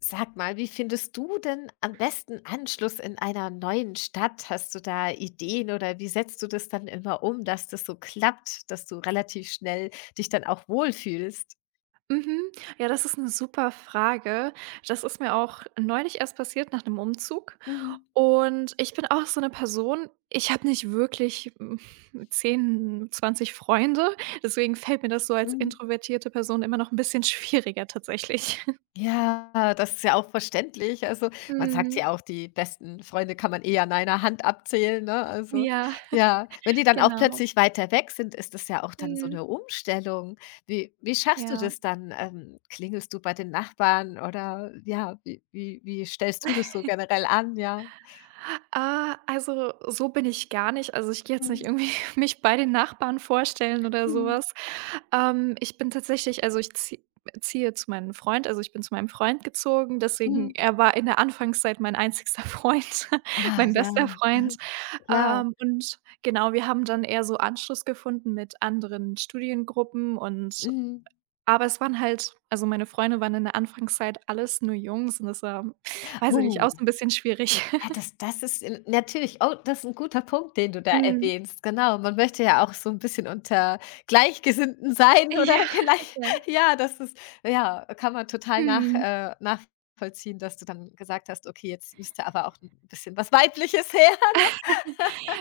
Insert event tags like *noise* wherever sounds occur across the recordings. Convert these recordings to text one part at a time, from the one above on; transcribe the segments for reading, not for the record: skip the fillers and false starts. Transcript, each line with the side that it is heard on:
left: Sag mal, wie findest du denn am besten Anschluss in einer neuen Stadt? Hast du da Ideen oder wie setzt du das dann immer um, dass das so klappt, dass du relativ schnell dich dann auch wohlfühlst?
right: Mhm. Ja, das ist eine super Frage. Das ist mir auch neulich erst passiert nach einem Umzug.
left: Mhm.
right: Und ich bin auch so eine Person, ich habe nicht wirklich, 10, 20 Freunde, deswegen fällt mir das so als
left: Mhm.
right: introvertierte Person immer noch ein bisschen schwieriger tatsächlich. *laughs*
left: Ja, das ist ja auch verständlich. Also, man sagt
right: Mhm.
left: ja auch, die besten Freunde kann man eh an einer Hand abzählen, ne? Also,
right: Ja,
left: ja, wenn die dann auch
right: genau.
left: plötzlich weiter weg sind, ist das ja auch dann so
right: Mhm.
left: eine Umstellung. Wie schaffst du
right: Ja.
left: das dann? Klingelst du bei den Nachbarn oder ja, wie stellst du das so generell an, ja?
right: Ah, also, so bin ich gar nicht. Also, ich gehe jetzt nicht
left: Mhm,
right: irgendwie *laughs* mich bei den Nachbarn vorstellen oder
left: mhm,
right: sowas. Ich bin tatsächlich, also, ich ziehe zu meinem Freund, also, ich bin zu meinem Freund gezogen, deswegen
left: mhm.
right: er war in der Anfangszeit mein einzigster *laughs* Freund,
left: Ah,
right: mein
left: ja,
right: bester Freund.
left: *laughs* klar.
right: Und genau, wir haben dann eher so Anschluss gefunden mit anderen Studiengruppen, und
left: Mhm.
right: aber es waren halt, also, meine Freunde waren in der Anfangszeit alles nur Jungs und das war, weiß ich nicht, auch so
left: Oh.
right: ein bisschen schwierig.
left: Ja,
right: *laughs*
left: das ist n natürlich oh, das ist ein guter Punkt, den du da
right: Mhm.
left: erwähnst. Genau, man möchte ja auch so ein bisschen unter Gleichgesinnten sein
right: Ja,
left: oder *laughs*
right: *laughs*
left: gleich
right: okay.
left: ja, das ist ja, kann man total nach
right: Mhm.
left: nachvollziehen, dass du dann gesagt hast: „Okay, jetzt müsste aber auch ein bisschen was Weibliches her, *laughs*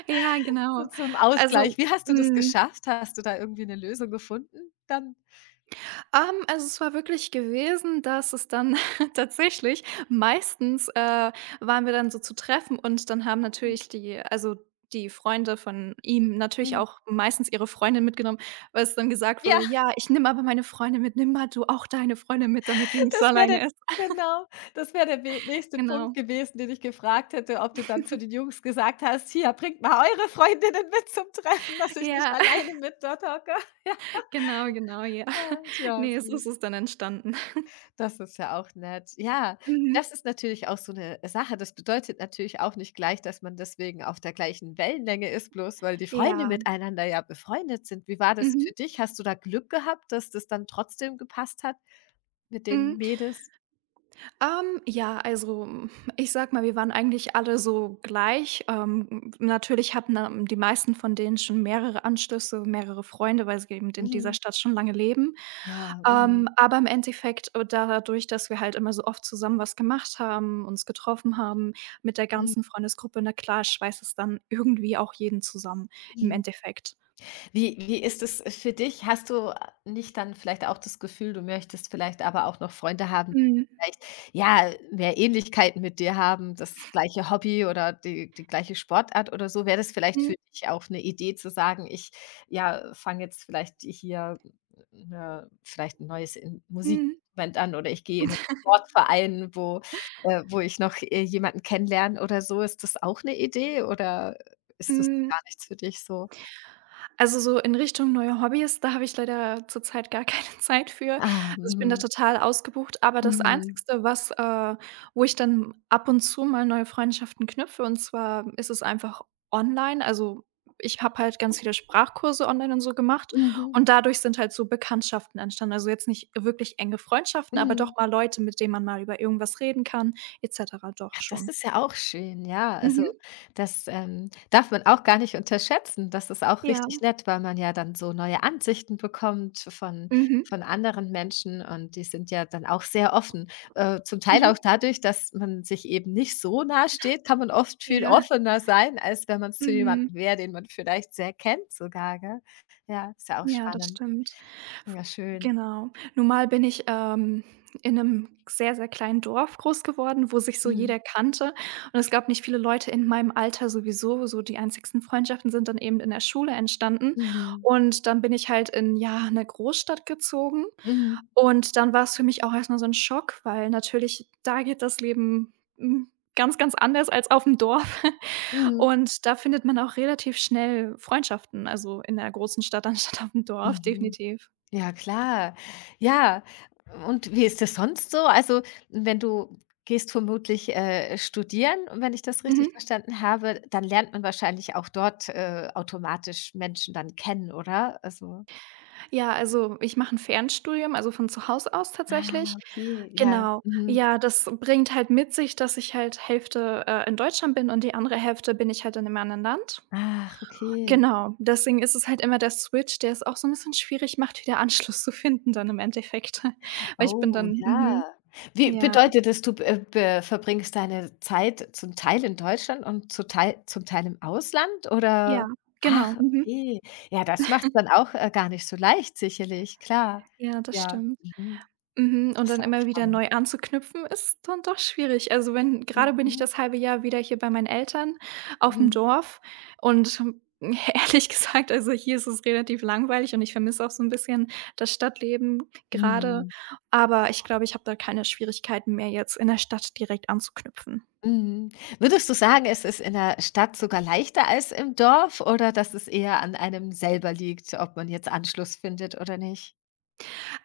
right: Ja,
left: so
right: genau.
left: zum
right: Also,
left: Ausgleich.“ Wie hast du das
right: mhm,
left: geschafft? Hast du da irgendwie eine Lösung gefunden dann?
right: also, es war wirklich gewesen, dass es dann *laughs* tatsächlich meistens, waren wir dann so zu Treffen, und dann haben
left: Mhm,
right: natürlich die, also, die Freunde von ihm natürlich
left: mhm.
right: auch meistens ihre Freundin mitgenommen, weil es dann gesagt
left: Ja.
right: wurde: „Ja, ich nehme aber meine Freundin mit, nimm mal du auch deine Freundin mit, damit die nicht so
left: Das wäre der
right: alleine ist."
left: genau, das wäre der we nächste Punkt
right: Genau.
left: gewesen, den ich gefragt hätte, ob du dann zu den Jungs gesagt hast: „Hier, bringt mal eure Freundinnen mit zum Treffen, dass ich nicht
right: Ja,
left: alleine mit dort hocke.“ *laughs*
right: *laughs* genau, genau, ja.
left: Ja,
right: *laughs*
left: ah, ja,
right: Ne, so ist
left: süß.
right: es dann entstanden.
left: Das ist ja auch nett. Ja,
right: Mhm.
left: das ist natürlich auch so eine Sache. Das bedeutet natürlich auch nicht gleich, dass man deswegen auf der gleichen Wellenlänge ist, bloß weil die Freunde
right: Ja.
left: miteinander ja befreundet sind. Wie war das für
right: Mhm.
left: dich? Hast du da Glück gehabt, dass das dann trotzdem gepasst hat mit
right: Hm,
left: den Mädels?
right: ja, also, ich sag mal, wir waren eigentlich alle so gleich. Natürlich hatten, die meisten von denen schon mehrere Anschlüsse, mehrere Freunde, weil sie eben in dieser
left: Mhm.
right: Stadt schon lange leben.
left: Ja, mhm.
right: Aber im Endeffekt, dadurch, dass wir halt immer so oft zusammen was gemacht haben, uns getroffen haben mit der
left: Mhm.
right: ganzen Freundesgruppe, na klar, schweißt es dann irgendwie auch jeden zusammen im
left: Mhm.
right: Endeffekt.
left: Wie ist es für dich? Hast du nicht dann vielleicht auch das Gefühl, du möchtest vielleicht aber auch noch Freunde haben, die
right: Mhm.
left: vielleicht, ja, mehr Ähnlichkeiten mit dir haben, das gleiche Hobby oder die gleiche Sportart oder so? Wäre das vielleicht
right: Mhm.
left: für dich auch eine Idee zu sagen: „Ich, ja, fange jetzt vielleicht hier 'ne vielleicht ein neues In
right: Mhm.
left: Musikinstrument an oder ich gehe in einen Sportverein, wo wo ich noch, jemanden kennenlerne“ oder so? Ist das auch eine Idee oder ist das
right: Mhm.
left: gar nichts für dich so?
right: Also, so in Richtung neue Hobbys, da habe ich leider zurzeit gar keine *laughs* Zeit für. Also,
left: Ah,
right: ich bin da
left: mhm.
right: total ausgebucht, aber das
left: Mhm.
right: Einzige, was wo ich dann ab und zu mal neue Freundschaften knüpfe, und zwar ist es einfach online. Also, ich habe halt ganz viele Sprachkurse online und so gemacht
left: Mhm.
right: und dadurch sind halt so Bekanntschaften entstanden. Also, jetzt nicht wirklich enge Freundschaften, aber doch
left: Mhm.
right: mal Leute, mit denen man mal über irgendwas reden kann et cetera, doch
left: Ach, das
right: schon.
left: ist ja auch schön, ja. Also,
right: Mhm.
left: das, darf man auch gar nicht unterschätzen. Das ist auch
right: Ja.
left: richtig nett, weil man ja dann so neue Ansichten bekommt
right: Mhm.
left: von anderen Menschen und die sind ja dann auch sehr offen. Zum Teil auch
right: Mhm.
left: dadurch, dass man sich eben nicht so nahe steht, kann man oft viel
right: Ja.
left: offener sein, als wenn man's zu
right: Mhm.
left: jemandem wäre, den man vielleicht sehr kennt sogar, gell? Ja, ist ja auch
right: Ja, das
left: spannend.
right: stimmt. F
left: Ja, schön.
right: Genau. Nun mal bin ich, in einem sehr, sehr kleinen Dorf groß geworden, wo sich so
left: Mhm.
right: jeder kannte. Und es gab nicht viele Leute in meinem Alter sowieso. So die einzigsten Freundschaften sind dann eben in der Schule entstanden.
left: Mhm.
right: Und dann bin ich halt in, ja, eine Großstadt gezogen.
left: Mhm.
right: Und dann war es für mich auch erstmal so ein Schock, weil natürlich da geht das Leben, ganz, ganz anders als auf dem Dorf. *laughs*
left: Mhm.
right: Und da findet man auch relativ schnell Freundschaften, also in der großen Stadt *laughs* anstatt auf dem Dorf,
left: Mhm.
right: definitiv.
left: Ja, klar. Ja, und wie ist das sonst so? Also, wenn du gehst vermutlich, studieren und wenn ich das richtig
right: Mhm.
left: verstanden habe, dann lernt man wahrscheinlich auch dort, automatisch Menschen dann kennen, oder? Also
right: Ja, also, ich mache 'n Fernstudium, also von zu Hause aus
left: ah,
right: tatsächlich.
left: okay, ja.
right: Genau.
left: Mhm.
right: Ja, das bringt halt mit sich, dass ich halt Hälfte, in Deutschland bin und die andere Hälfte bin ich halt in 'nem anderen Land.
left: Ach, okay.
right: Genau, deswegen ist es halt immer der Switch, der es auch so 'n bisschen schwierig macht, wieder Anschluss zu finden dann im Endeffekt. *laughs* Weil ich bin
left: Oh
right: dann
left: ja. Wie
right: ja.
left: bedeutet das, du be verbringst deine Zeit zum Teil in Deutschland und zu Teil zum Teil im Ausland
right: Ja,
left: oder ach,
right: genau. Mhm.
left: okay. Ja, das macht's dann auch, gar nicht so leicht sicherlich, klar.
right: Ja, das
left: Ja,
right: stimmt.
left: mhm.
right: Mhm, und
left: Das ist
right: dann
left: ja auch
right: immer wieder
left: spannend.
right: neu anzuknüpfen, ist dann doch schwierig. Also, wenn grade bin ich
left: Mhm,
right: das halbe Jahr wieder hier bei meinen Eltern auf'm
left: mhm,
right: Dorf und *laughs* ehrlich gesagt, also, hier ist es relativ langweilig und ich vermisse auch so 'n bisschen das Stadtleben grade,
left: mhm,
right: aber ich glaube, ich habe da keine Schwierigkeiten mehr, jetzt in der Stadt direkt anzuknüpfen.
left: mhm. Würdest du sagen, es ist in der Stadt sogar leichter als im Dorf oder dass es eher an einem selber liegt, ob man jetzt Anschluss findet oder nicht?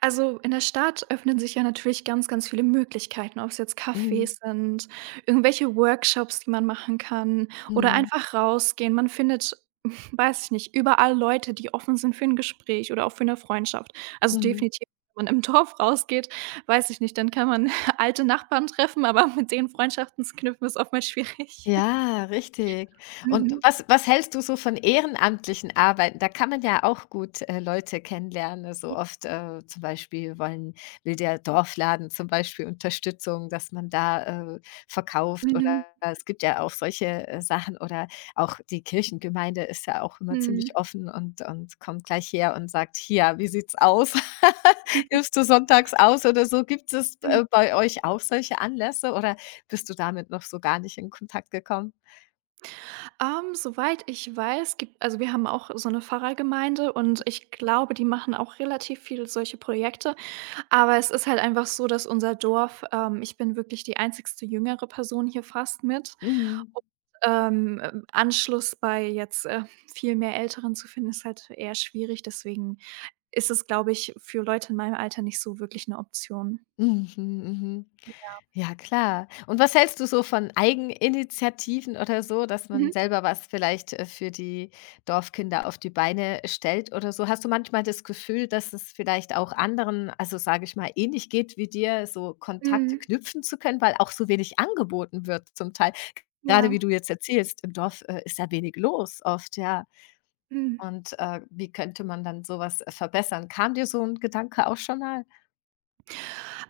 right: Also, in der Stadt öffnen sich ja natürlich ganz, ganz viele Möglichkeiten, ob es jetzt
left: Mhm,
right: Cafés sind, irgendwelche Workshops, die man machen kann, oder
left: mhm,
right: einfach rausgehen. Man findet, *laughs* weiß ich nicht, überall Leute, die offen sind für ein Gespräch oder auch für eine Freundschaft. Also,
left: mhm.
right: definitiv, wenn man im *laughs* Dorf rausgeht, weiß ich nicht, dann kann man *laughs* alte Nachbarn treffen, aber *laughs* mit denen Freundschaften zu knüpfen, ist oftmals schwierig. *laughs*
left: Ja, richtig. Und
right: Mhm.
left: was was hältst du so von ehrenamtlichen Arbeiten? Da kann man ja auch gut, Leute kennenlernen, ne? So
right: Ja.
left: oft, zum Beispiel wollen will der Dorfladen zum Beispiel Unterstützung, dass man da, verkauft oder
right: Mhm.
left: es gibt ja auch solche, Sachen oder auch die Kirchengemeinde ist ja auch immer ziemlich
right: Mhm.
left: offen und kommt gleich her und sagt: „Hier, wie sieht's aus? *laughs* Hilfst du
right: *laughs*
left: sonntags aus oder so?“ Gibt es, bei euch auch solche Anlässe oder bist du damit noch so gar nicht in Kontakt gekommen?
right: Soweit ich weiß, gibt, also wir haben auch so eine Pfarrergemeinde und ich glaube, die machen auch relativ viele solche Projekte. Aber es ist halt einfach so, dass unser Dorf, ich bin wirklich die einzigste jüngere Person hier fast mit,
left: Mhm.
right: und, Anschluss bei jetzt, viel mehr Älteren zu finden, ist halt eher schwierig. Deswegen ist es, glaube ich, für Leute in meinem Alter nicht so wirklich eine Option.
left: Mhm, mhm. Ja, klar. Und was hältst du so von Eigeninitiativen oder so, dass man
right: Mhm.
left: selber was vielleicht, für die Dorfkinder auf die Beine stellt oder so? Hast du manchmal das Gefühl, dass es vielleicht auch anderen, also, sage ich mal, ähnlich geht wie dir, so Kontakte
right: Mhm.
left: knüpfen zu können, weil auch so wenig angeboten wird zum Teil? Gerade
right: Ja.
left: wie du jetzt erzählst, im Dorf, ist ja wenig los oft, ja.
right: Mhm.
left: Und, wie könnte man dann sowas verbessern? Kam dir so ein Gedanke auch schon mal?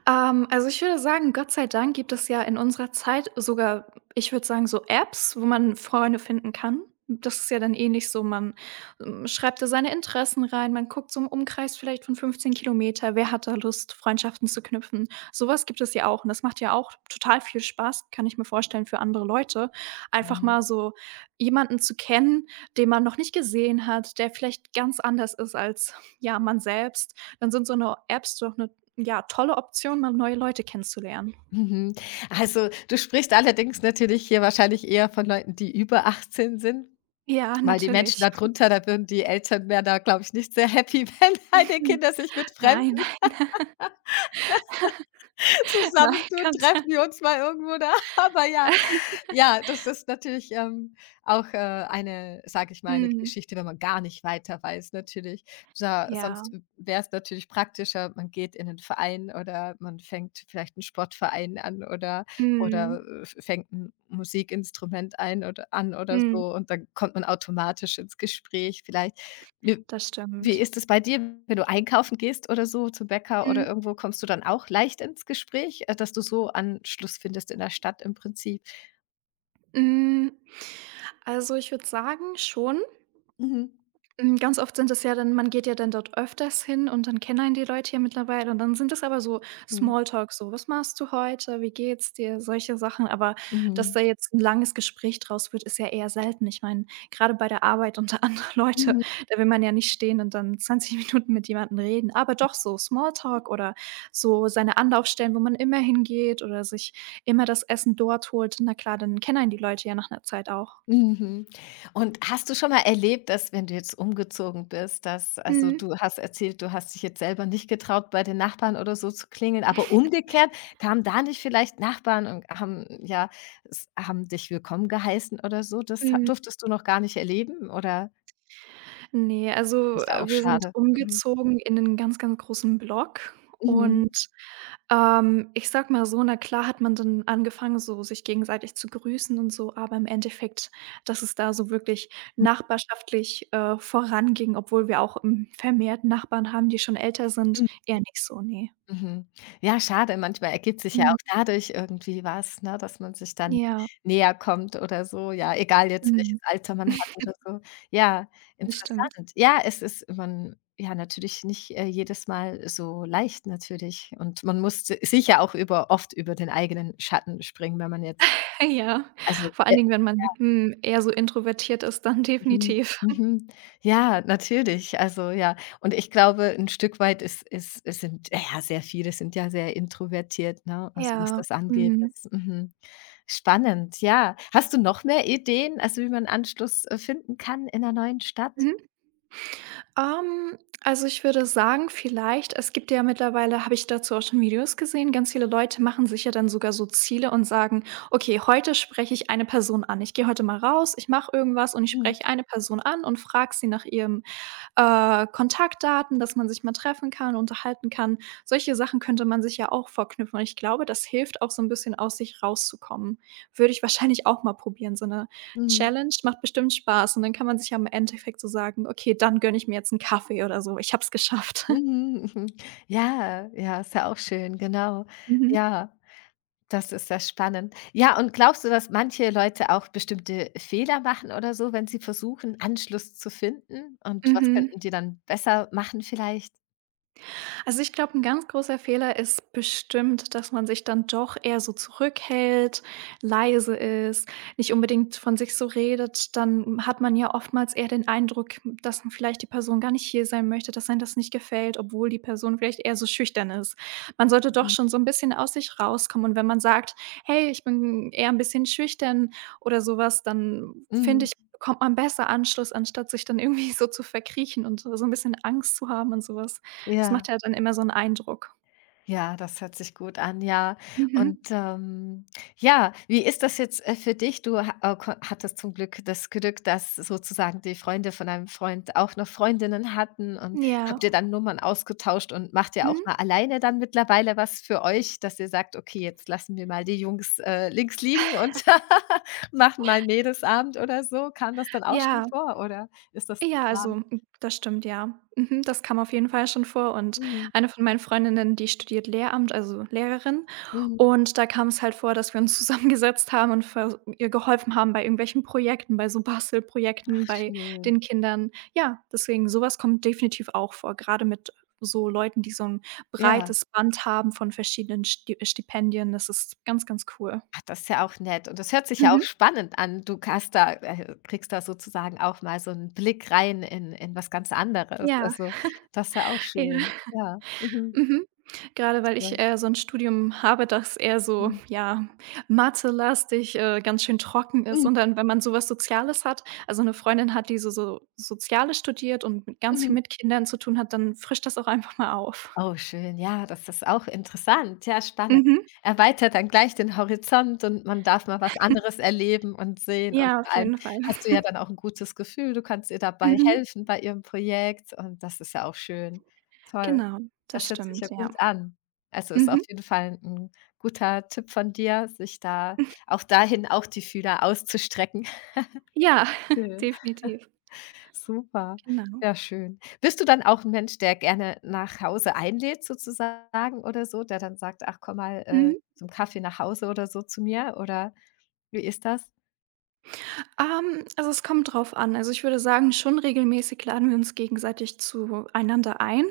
right: Also, ich würde sagen, Gott sei Dank gibt es ja in unserer Zeit sogar, ich würde sagen, so Apps, wo man Freunde finden kann. Das ist ja dann ähnlich so, man, schreibt da seine Interessen rein, man guckt so im Umkreis vielleicht von 15 km, wer hat da Lust, Freundschaften zu knüpfen? Sowas gibt es ja auch und das macht ja auch total viel Spaß, kann ich mir vorstellen, für andere Leute. Einfach
left: Mhm.
right: mal
left: *laughs*
right: so jemanden zu kennen, den man noch nicht gesehen hat, der vielleicht ganz anders ist als, ja, man selbst. Dann sind so eine Apps doch 'ne, ja, tolle Option, mal neue Leute kennenzulernen.
left: Mhm. Also, du sprichst allerdings natürlich hier wahrscheinlich eher von Leuten, die über 18 sind,
right: Ja,
left: weil die Menschen
right: natürlich.
left: darunter, da würden die Eltern wären da, glaube ich, nicht sehr happy, *laughs* wenn deine Kinder sich mit
right: Nein,
left: Fremden
right: *laughs* nein,
left: zusammentun:
right: ganz
left: „Treffen wir uns mal irgendwo da.“ *laughs* Aber ja, ja, das ist natürlich, auch, eine, sage ich mal, eine
right: mhm.
left: Geschichte, wenn man gar nicht weiter weiß natürlich. Sa
right: Ja,
left: sonst wäre es natürlich praktischer, man geht in 'nen Verein oder man fängt vielleicht einen Sportverein an
right: mhm,
left: oder, fängt ein Musikinstrument ein oder an oder
right: mhm,
left: so und dann kommt man automatisch ins Gespräch vielleicht. Wie
right: das
left: wie
right: stimmt.
left: ist es bei dir, wenn du einkaufen gehst oder so zum Bäcker oder
right: Mhm,
left: irgendwo, kommst du dann auch leicht ins Gespräch, dass du so Anschluss findest in der Stadt im Prinzip?
right: hm, also, ich würde sagen schon.
left: Mhm.
right: Ganz oft sind es ja dann, man geht ja dann dort öfters hin und dann kennen einen die Leute ja mittlerweile und dann sind es aber so
left: Mhm.
right: Smalltalk, so: „Was machst du heute? Wie geht's dir?" Solche Sachen, aber dass
left: Mhm.
right: da jetzt ein langes Gespräch draus wird, ist ja eher selten. Ich meine, gerade bei der Arbeit unter *laughs* anderen Leute,
left: Mhm.
right: da will man ja nicht stehen und dann 20 Minuten mit jemandem reden. Aber doch so Smalltalk oder so seine Anlaufstellen, wo man immer hingeht oder sich immer das Essen dort holt. Na klar, dann kennen einen die Leute ja nach einer Zeit auch.
left: Mhm. Und hast du schon mal erlebt, dass, wenn du jetzt umgezogen bist, dass also,
right: Mhm.
left: du hast erzählt, du hast dich jetzt selber nicht getraut, bei den Nachbarn oder so zu klingeln, aber umgekehrt kamen da nicht vielleicht Nachbarn und haben ja, s haben dich willkommen geheißen oder so? Das ha
right: Mhm.
left: durftest du noch gar nicht erleben oder
right: Ne, also,
left: ist ja auch
right: wir sind
left: schade. Mhm.
right: umgezogen in 'nen ganz, ganz großen Block
left: Mhm.
right: und, ich sage mal so, na klar hat man dann angefangen, so sich gegenseitig zu grüßen und so, aber im Endeffekt, dass es da so wirklich nachbarschaftlich, voranging, obwohl wir auch, vermehrt Nachbarn haben, die schon älter sind,
left: Mhm.
right: eher nicht so, ne.
left: Mhm. Ja, schade, manchmal ergibt sich ja auch
right: Mhm.
left: dadurch irgendwie was, ne, dass man sich dann
right: Ja.
left: näher kommt oder so, ja, egal jetzt, welches
right: Mhm.
left: Alter man hat oder so. Ja,
right: Das stimmt.
left: interessant. Ja, es ist man ja, natürlich nicht, jedes Mal so leicht natürlich und man muss si sicher auch über oft über den eigenen Schatten springen, wenn man jetzt
right: *laughs* Ja.
left: also,
right: Vor allen Dingen, wenn man, eher so introvertiert ist, dann
left: Mhm,
right: definitiv.
left: mhm. Ja, natürlich. Also, ja. Und ich glaube, ein Stück weit ist es sind ja, sehr viele sind ja sehr introvertiert, ne? Also, was
right: Ja.
left: das angeht,
right: Mhm.
left: das mhm. Spannend, ja. Hast du noch mehr Ideen, also, wie man Anschluss, finden kann in einer neuen Stadt?
right: Mhm. Ähm, also, ich würde sagen, vielleicht es gibt ja mittlerweile, habe ich dazu auch schon Videos gesehen, ganz viele Leute machen sich ja dann sogar so Ziele und sagen: „Okay, heute spreche ich eine Person an. Ich gehe heute mal raus, ich mache irgendwas und ich
left: Mhm,
right: spreche eine Person an und frage sie nach ihrem, Kontaktdaten, dass man sich mal treffen kann, unterhalten kann. Solche Sachen könnte man sich ja auch verknüpfen und ich glaube, das hilft auch so ein bisschen aus sich rauszukommen. Würde ich wahrscheinlich auch mal probieren, so eine
left: mhm,
right: Challenge, macht bestimmt Spaß und dann kann man sich ja im Endeffekt so sagen: „Okay, dann gönne ich mir jetzt einen Kaffee oder so. Ich habe es geschafft."
left: mhm, *laughs* mhm. Ja, ja, ist ja auch schön, genau.
right: *laughs* Mhm.
left: Ja. Das ist ja spannend. Ja, und glaubst du, dass manche Leute auch bestimmte Fehler machen oder so, wenn sie versuchen, Anschluss zu finden? Und was
right: Mhm.
left: könnten die dann besser machen vielleicht?
right: Also, ich glaube, ein ganz großer Fehler ist bestimmt, dass man sich dann doch eher so zurückhält, leise ist, nicht unbedingt von sich so redet. Dann hat man ja oftmals eher den Eindruck, dass vielleicht die Person gar nicht hier sein möchte, dass einem das nicht gefällt, obwohl die Person vielleicht eher so schüchtern ist. Man sollte doch
left: Mhm.
right: schon so ein bisschen aus sich rauskommen und wenn man sagt: „Hey, ich bin eher ein bisschen schüchtern" oder sowas, dann finde
left: Mhm.
right: ich, bekommt man besser Anschluss, anstatt sich dann irgendwie so zu verkriechen und so ein bisschen Angst zu haben und sowas. Das macht
left: Ja.
right: ja dann immer so 'n Eindruck.
left: Ja, das hört sich gut an, ja.
right: Mhm.
left: Und, ja, wie ist das jetzt, für dich? Du ha ko hattest zum Glück das Glück, dass sozusagen die Freunde von deinem Freund auch noch Freundinnen hatten und
right: Ja.
left: habt ihr dann Nummern ausgetauscht und macht ihr auch
right: Mhm.
left: mal alleine dann mittlerweile was für euch, dass ihr sagt: „Okay, jetzt lassen wir mal die Jungs, links liegen und *laughs* machen mal Mädelsabend“ oder so? Kam das dann auch schon
right: Ja.
left: vor oder ist das
right: Ja,
left: geplant?
right: also, das stimmt, ja. Mhm, das kam auf jeden Fall schon vor und
left: Mhm,
right: eine von meinen Freundinnen, die studiert Lehramt, also Lehrerin,
left: mhm.
right: und da kam's halt vor, dass wir uns *laughs* zusammengesetzt haben und vers ihr geholfen haben bei irgendwelchen Projekten, bei so
left: Ach
right: Bastelprojekten bei
left: schön.
right: den Kindern. Ja, deswegen, so was kommt definitiv auch vor, grade mit so Leuten, die so 'n
left: Ja.
right: breites Band haben von verschiedenen Stipendien. Das ist ganz, ganz cool.
left: Ach, das ist ja auch nett und das hört sich ja auch
right: Mhm.
left: spannend an. Du hast da kriegst da sozusagen auch mal so 'n Blick rein in was ganz anderes.
right: Ja.
left: Also, das ist ja auch schön.
right: Ja,
left: Ja, mhm,
right: mhm. Gerade weil
left: toll.
right: ich, so 'n Studium habe, das eher so,
left: Mhm.
right: ja, mathelastig, ganz schön trocken ist
left: Mhm.
right: und dann, wenn man so was Soziales hat, also, 'ne Freundin hat, die so Soziales studiert und mit ganz viel
left: Mhm.
right: mit Kindern zu tun hat, dann frischt das auch einfach mal auf.
left: Oh, schön. Ja, das ist auch interessant. Ja, spannend.
right: Mhm.
left: Erweitert dann gleich den Horizont und man darf mal was anderes erleben und sehen. Und
right: Ja, auf
left: vor allem
right: jeden Fall.
left: hast du ja dann auch ein gutes Gefühl. Du kannst ihr dabei
right: Mhm.
left: helfen bei ihrem Projekt und das ist ja auch schön. Toll.
right: Genau, das
left: Das hört sich ja
right: stimmt, ja.
left: gut an. Also, ist auf
right: Mhm.
left: jeden Fall ein guter Tipp von dir, sich da auch dahin auch die Fühler auszustrecken. *laughs*
right: Ja, *laughs*
left: Schön.
right: definitiv.
left: Super,
right: Genau.
left: ja schön. Bist du dann auch 'n Mensch, der gerne nach Hause einlädt sozusagen oder so, der dann sagt: „Ach, komm mal,
right: Mhm.
left: zum Kaffee nach Hause oder so zu mir“, oder wie ist das?
right: Also es kommt drauf an. Also, ich würde sagen, schon regelmäßig laden wir uns gegenseitig zueinander ein,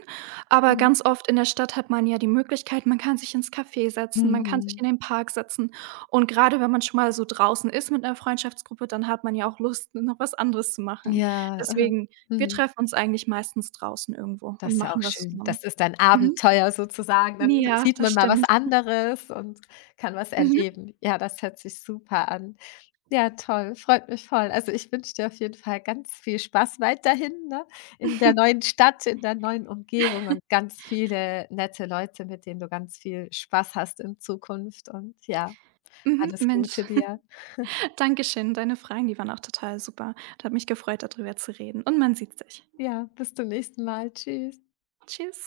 right: aber
left: Mhm.
right: ganz oft in der Stadt hat man ja die Möglichkeit, man kann sich ins Café setzen, man kann sich
left: Mhm.
right: in den Park setzen und gerade wenn man schon mal so draußen ist mit einer Freundschaftsgruppe, dann hat man ja auch Lust, *laughs* noch was anderes zu machen.
left: Ja, mhm.
right: Deswegen, wir
left: Mhm.
right: treffen uns eigentlich meistens draußen irgendwo
left: Das
right: und
left: ist ja auch
right: machen was
left: schön.
right: zusammen.
left: Das ist ein
right: Mhm.
left: Abenteuer sozusagen. Dann
right: Ja,
left: sieht
right: das
left: man mal was
right: stimmt.
left: anderes und kann was
right: Mhm,
left: erleben. Ja, das hört sich super an. Ja, toll, freut mich voll. Also, ich wünsche dir auf jeden Fall ganz viel Spaß weiterhin, ne, in der neuen Stadt, in der neuen Umgebung und ganz viele nette Leute, mit denen du ganz viel Spaß hast in Zukunft und ja,
right: mhm,
left: alles
right: Mensch,
left: Gute dir.
right: *laughs* danke schön. Deine Fragen, die waren auch total super. Da hat mich gefreut, darüber zu reden und man sieht sich.
left: Ja, bis zum nächsten Mal. Tschüss.
right: Tschüss.